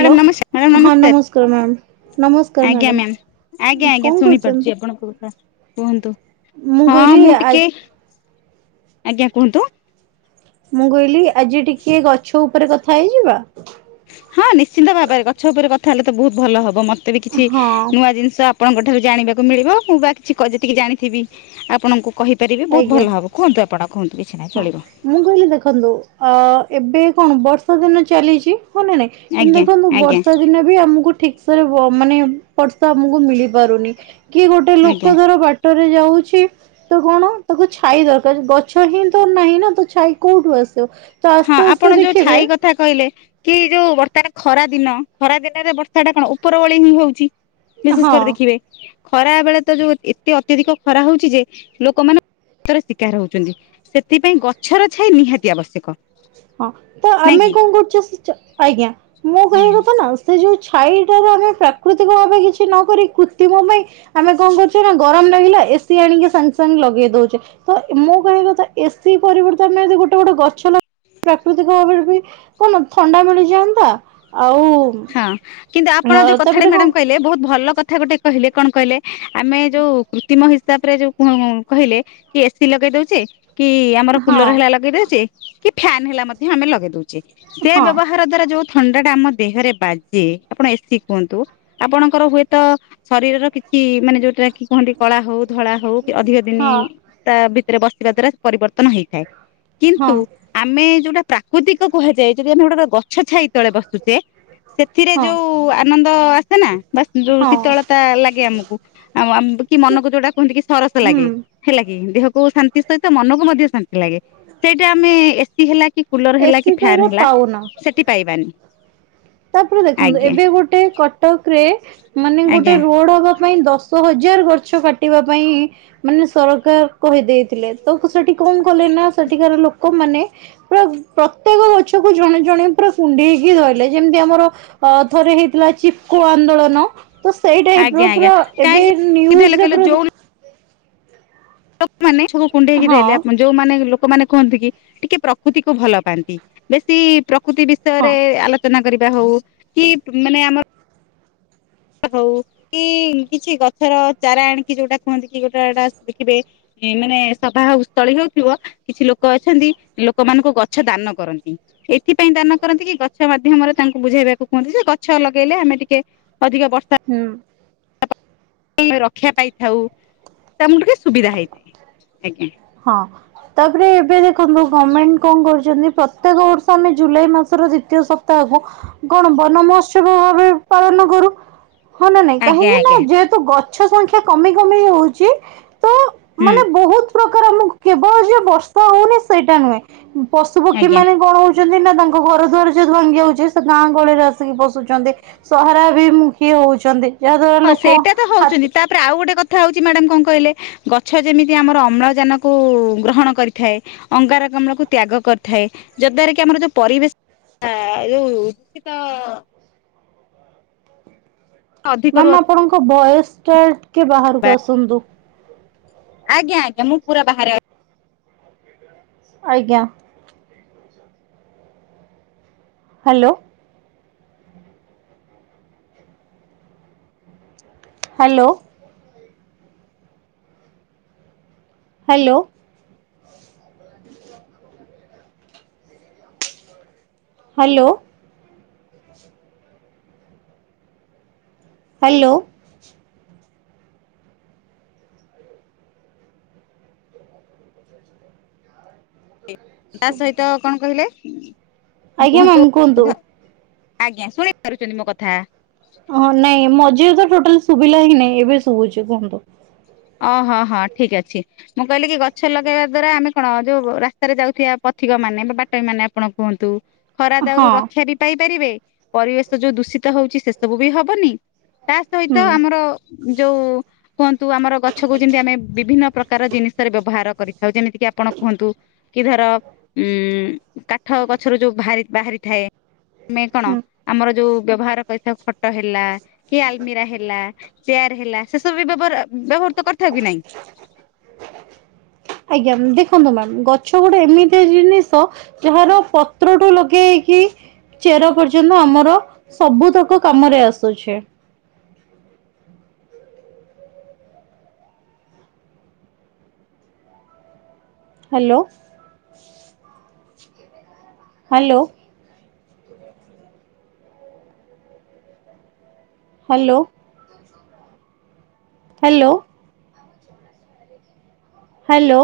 Hello ନମସ୍କ madam ହଁ ନମସ୍କାର ma'am ନମସ୍କାର ନମସ୍କାର ଆଜ୍ଞା ମ୍ୟାଡ଼ାମ ମ୍ୟାମ୍। ଆଜ୍ଞା ଆଜ୍ଞା କଣ ଶୁଣି ପାରୁଛି କରୁଛନ୍ତି ଆପଣ କୁହ କୁହନ୍ତୁ ହଁ କହିଲି ମୁଁ ଆ ଟିକେ ଆଜ୍ଞା କୁହନ୍ତୁ ମୁଁ କହିଲି ଆଜି ଟିକେ ଗଛ ଉପରେ କଥା ହେଇଯିବା। ହଁ ନିଶ୍ଚିନ୍ତ ଭାବରେ ଗଛ ଉପରେ କଥା ହେଲେ ତ ବହୁତ ଭଲ ହବ ମତେ ବି କିଛି ହଁ ନୂଆ ଜିନିଷ ଆପଣଙ୍କ ଠାରୁ ଜାଣିବାକୁ ମିଳିବ ମୁଁ ବା କିଛି ଯେତିକି ଜାଣିଥିବି ଆପଣଙ୍କୁ କହିପାରିବି ବହୁତ ଆଜ୍ଞା ଭଲ ହବ। କୁହନ୍ତୁ ଆପଣ କୁହନ୍ତୁ କିଛିନାହିଁ ହଁ ଚଳିବ। ମୁଁ କହିଲି ଦେଖନ୍ତୁ ଅ ଏବେ କଣ ବର୍ଷା ଦିନ ଚାଲିଛି ହଁ ନା ନାଇଁ କିନ୍ତୁ ଆଜ୍ଞା ଦେଖନ୍ତୁ ଆଜ୍ଞା ବର୍ଷା ଦିନ ଆମକୁ ଠିକସେରେ ମାନେ ବର୍ଷା ଆମକୁ ମିଳି ପାରୁନି କି ଗୋଟେ ଆଜ୍ଞା ଲୋକ ଧର ବା ଟରେ ଯାଉଛି ତ କଣ ତାକୁ ଛାଇ ଦରକାର ଗଛ ହିଁ ତ ନାହିଁ ନା ତ ଛାଇ କୋଉଠୁ ଆସିବ। ତ ହଁ ଆସ୍ତେ ଆସ୍ତେ ଆପଣ ଯୋଉ ଦେଖିବେ ଛାଇ କ ଥା କହିଲେ କି ଯୋଉ ବର୍ଷାଟା ଖରା ଦିନ ଖରା ଦିନରେ ବର୍ଷା ଟା କଣ ଉପର ଓଳିହିଁ ହଉଛି। ବିଶେଷ ହଁ କରି ଦେଖିବେ। ଖରାବେଳେ ତ ଯୋଉ ଏତେ ଅତ୍ୟଧିକ ଖରା ହଉଛି ଯେ ଲୋକମାନେ [unintelligible] ଶିକାର ହଉଛନ୍ତି। ସେଥିପାଇଁ ଗଛର ଛାଇ ନିହାତି ଆବଶ୍ୟକ। ହଁ ତ ନାଇଁ ଆମେ କି? କଣ କରୁଚୁ ଆଜ୍ଞା ମୁଁ କହିବା କଥା ନା ସେ ଯୋଉ ଛାଇଟାରୁ ଆମେ ପ୍ରାକୃତିକ ଭାବେ କିଛି ନକରି କୁତ୍ରିମ ପାଇଁ ଆମେ କଣ କରୁଚେ ନା ଗରମ ଲାଗିଲା ଏସିି ଆଣିକି ସାଙ୍ଗେ ସାଙ୍ଗେ ଲଗେଇ ଦଉଚେ। ତ ମୁଁ କହିବା କଥା ଏସି ପରିବ୍ରତେଆମେ ଯଦି ଗୋଟେ ଗୋଟେ ଗଛ ଲଗେ ପ୍ରାକୃତିକ ଭାବରେ ବି କଣ ଥଣ୍ଡା ମିଳିଯାଆନ୍ତା ଆଉ ହଁ କିନ୍ତୁ ଆପଣ ଅ ଯୋଉ କଥାଟା ତାପରେ କଣ ମ୍ୟାଡାମ କହିଲେ ବହୁତ ଭଲ କଥା ଗୋଟେ କହିଲେ କଣ କହିଲେ ଆମେ ଯୋଉ କୁତ୍ରିମ ହିସାବରେ ଯୋଉ କହିଲେ। କି ଏସିି ଲଗେଇ ଦଉଚି କି ଆମର ହଁ କୁଲର ହେଲା ଲଗେଇ ଦଉଚି ଫ୍ୟାାନ ହେଲା ମଧ୍ୟ ଆମେ ଲଗେଇ ଦଉଚି ସେ ହଁ ବ୍ୟବହାର ଦ୍ଵାରା ଯୋଉ। ଥଣ୍ଡା ଟା ଆମ ଦେହରେ ବାଜେ ଆପଣ ଏସିି କୁହନ୍ତୁ। ଆପଣଙ୍କର ହୁଏତ ଶରୀରର କିଛି ମାନେ ଯୋଉଟା କି କୁହନ୍ତି କଳା ହଉ ଧଳା ହଉ କି ଅଧିକ ଦିନି ହଁ ତା ଭିତରେ ବସିବା ଦ୍ଵାରା ପରିବର୍ତ୍ତନ ହେଇଛି। ଥାଏ ହଁ କିନ୍ତୁ ଆମେ ଯୋଉଟା ପ୍ରାକୃତିକ କୁହାଯାଏ ଯଦି ଆମେ ଗୋଟେ ଗଛଛାଇ ତଳେ ବସୁଛେ। ସେଥିରେ ହଁ ଯୋଉ ଆନନ୍ଦ ଆସେ ନା ବା ଯୋଉ ହଁ। ଶୀତଳତା ଲାଗେ ଆମକୁ। ଆଉ କି ମନକୁ ଯୋଉଟା କୁହନ୍ତି କି ସରସ ହୁଁ ଲାଗେ। ହେଲା କି ଦେହକୁ ଶାନ୍ତି ସହିତ ମନକୁ ମଧ୍ୟ ଶାନ୍ତି ଲାଗେ। ସେଇଟା ଆମେ ଏସି ହେଲା କି କୁଲର ହେଲା ଏସି କି ତ ଏରା ଫ୍ୟାନ ହେଲା ପାଉନା। ସେଠି ପାଇବାନି। ତାପରେ ଦେଖନ୍ତୁ ଆଜ୍ଞା ଏବେ ଗୋଟେ କଟକରେ ମାନେ ଗୋଟେ ଆଜ୍ଞା ରୋଡ ହବା ପାଇଁ ଦଶ ଦଶହଜାର ଗଛ କାଟିବା ପାଇଁ ମାନେ ସରକାର କହିଦେଇଥିଲେ ତ ସେଠି କଣ କଲେ ନା ସେଠିକାର ଲୋକମାନେେ ପୁରା ପ୍ରତ୍ୟେକ ଗଛକୁ ଜଣେ ଜଣେ ପୁରା କୁଣ୍ଢେଇକି ଧଇଲେ। ଯେମତି ଆମର ଅ ଥରେ ହେଇଥିଲା ଚିପ୍କୋ ଆନ୍ଦୋଳନ। ତ ସେଇ ଟାଏଇପ୍ ଆଜ୍ଞା ର ଆଜ୍ଞା ପୁରା ଏବେ କାହିଁକି କହିଲେ ନ୍ୟୁଜରେ କହିଲେ ପୁରା ଲୋକମାନେ ସବୁ କୁଣ୍ଡେଇକି ହଁ ଦେଲେ ଆକ୍ ମନ୍। ଯୋଉମାନେ ଲୋକମାନେ କୁହନ୍ତି କି ଟିକେ ପ୍ରକୃତିକୁୁ ଭଲ ପାଆନ୍ତି ବେଶୀ ପ୍ରକୃତି ବି ହଁ ବିଷୟରେ ଆଲୋଚନା କରିବା ହଉ କି ମାନେ ଆମର ହଉ କି କିଛି ଗଛର ଚାରା ଆଣିକି ଯୋଉଟା କୁହନ୍ତି କି ଗୋଟା ଟା ଦେଖିବେ। ମାନେ ସଭାଉ ସ୍ଥଳୀ ହଉଥିବ। କିଛି ଲୋକ ଅଛନ୍ତି ଲୋକ ମାନଙ୍କୁ ଗଛ ଦାନ କରନ୍ତି। ଏଇଥିପାଇଁ ଦାନ କରନ୍ତି କି ଗଛ ମାଧ୍ୟମରେ ତାଙ୍କୁ ବୁଝେଇ ବାକୁ କୁହନ୍ତି ଯେ ଗଛ ଲଗେଇଲେ ଆମେ ଟିକେ ଅଧିକା ବର୍ଷା ହୁଁ। ରକ୍ଷା ପାଇଥାଉ ତ ଆମକୁ ଟିକେ ସୁବିଧା ହେଇ ଆଜ୍ଞା। ହଁ, ତାପରେ ଏବେ ଦେଖନ୍ତୁ ଗମେଣ୍ଟ କଣ କରୁଛନ୍ତି ପ୍ରତ୍ୟେକ ବର୍ଷ ଆମେ ଜୁଲାଇ ମାସରଦି ତୀୟ ସପ୍ତାହକୁ କଣ ବନ ମହୋତ୍ସବ ଭାବେ ପାଳନ କରୁ। ହଁ, ନା ନାଇଁ ଆଜ୍ଞା କାହିଁକି ନା ଆଜ୍ଞା। ଯେହେ ତୁ ଗଛ ସଂଖ୍ୟା କମି, କମି ହଉଛି। ତ ହୁଁ। ମାନେ ବହୁତ ପ୍ରକାର ଆମକୁ କେବଳ ଯେ ବର୍ଷା ହଉନି ସେଇଟା ନୁହେଁ ପଶୁପକ୍ଷୀ ଆଜ୍ଞା। ମାନେ କଣ ହ ଯଦି ନା ତାଙ୍କ ଘର ଦୁଆର ଯେହେତୁ ଭାଙ୍ଗି ଯାଉଚି ସେ ଗାଁ ଗହଳିରେ ଆସିକି ପଶୁଚନ୍ତି। ସହରା ଭିମୁଖୀ ହେଉଚନ୍ତି ଯାହା ଦ୍ୱାରା ଲୋକ ହାତୀ ପ୍ରା ଆଉ ଗୋଟେ କଥା ହଉଛି ମ୍ୟାଡ଼ାମ କଣ କହିଲେ। ଗଛ ଯେମିତି ଆମର ଅମ୍ଳଜାନ କୁ ଗ୍ରହଣ କରିଥାଏ। ଅଙ୍ଗାର କାମ୍ଳକୁ ତ୍ୟାଗ କରିଥାଏ, ଯଦ୍ ଦ୍ଵାରା କି ଆମର ଯୋଉ ପରିବେଶ ହା ଉ ଖିତ। ଅଧିକରୁ ମ୍ୟାମ୍ ଆପଣଙ୍କ ଭ ଏସ୍ଟା ଟିକେ ଅଧିକ ବାହାରକୁ ଆସନ୍ତୁ। ଆଜ୍ଞା, ଆଜ୍ଞା ମୁ ପୁର ବାହାରେ ଅଛି। ଆଜ୍ଞା। Hello. Hello. Hello. [unintelligible] Hello. Hello. ହୁଏ ତା ସହିତ କଣ କହିଲେ ଉଁ। ଆଜ୍ଞା କୁହନ୍ତୁ, ମ୍ୟାମ୍ ଧ ଆଜ୍ଞା ଶୁଣି ପାରୁଛନ୍ତି ମୋ କଥା। ହଁ ନାଇଁ ମଝି ରେ ତ ଟୋଟାଲ୍ ଶୁଭିଲା ହିଁ ନାଇଁ ଏବେ ଶୁଭୁଛି କୁହନ୍ତୁ। ଅଁ, ହଁ, ହଁ, ଠିକ୍ ଅଛି। ମୁଁ କହିଲି କି ଗଛ ଲଗେଇବା ଦ୍ଵାରା ଆମେ କଣ ଯୋଉ ରାସ୍ତାରେ ଯାଉଥିବା ପଥିକ ମାନେ ବା ବାଟୋଇ ମାନେ ଆପଣ କୁହନ୍ତୁ। ଖରା ଦାଉରୁ ହଁ ରକ୍ଷା ବି ପାଇ ପାରିବେ ପରିବେଶ ଯୋଉ ଦୂଷିତ ହଉଛି ସେ ସବୁ ବି ହବନି। ତା ସହିତ ହୁଁ ଆମର ଯୋଉ କୁହନ୍ତୁ ଆମର ଗଛକୁ ଯେମିତି ଆମେ ବିଭିନ୍ନ ପ୍ରକାର ଜିନିଷରେ ବ୍ୟବହାର କରିଥାଉ ଯେମିତି କିି ଆପଣ କୁହନ୍ତୁ। କି ଧର ଉଁ କାଠ ଗଛରୁ ଯୋଉ ଭାରି ବାହାରି ଥାଏ। ଆମେ କଣ ହୁଁ ଆମର ଯୋଉ ବ୍ୟବହାର କରିଥାଉ, ଖ ଖଟ ହେଲା, କି ଆଲ୍ ମିରା ହେଲା, ଚେୟାର ହେଲା, ସେ ସବୁ ବ୍ୟବହାର ଆ ବ୍ୟବହୃତ କରିଥାଉ କି ନାହିଁ। ଆଜ୍ଞା, ମ୍ୟାମ୍ ଦେଖନ୍ତୁ ମ୍ୟାମ୍ ଗଛ ଗୋଟେ ଏମିତି ଆ ଜିନିଷ ଯାହାର ପତ୍ରଠୁ ଲଗେଇକି ଚେର ପର୍ଯ୍ୟନ୍ତ ଆମର ସବୁତକ କାମରେ ଆସୁଛି। Hello. Hello. Hello. Hello. Hello.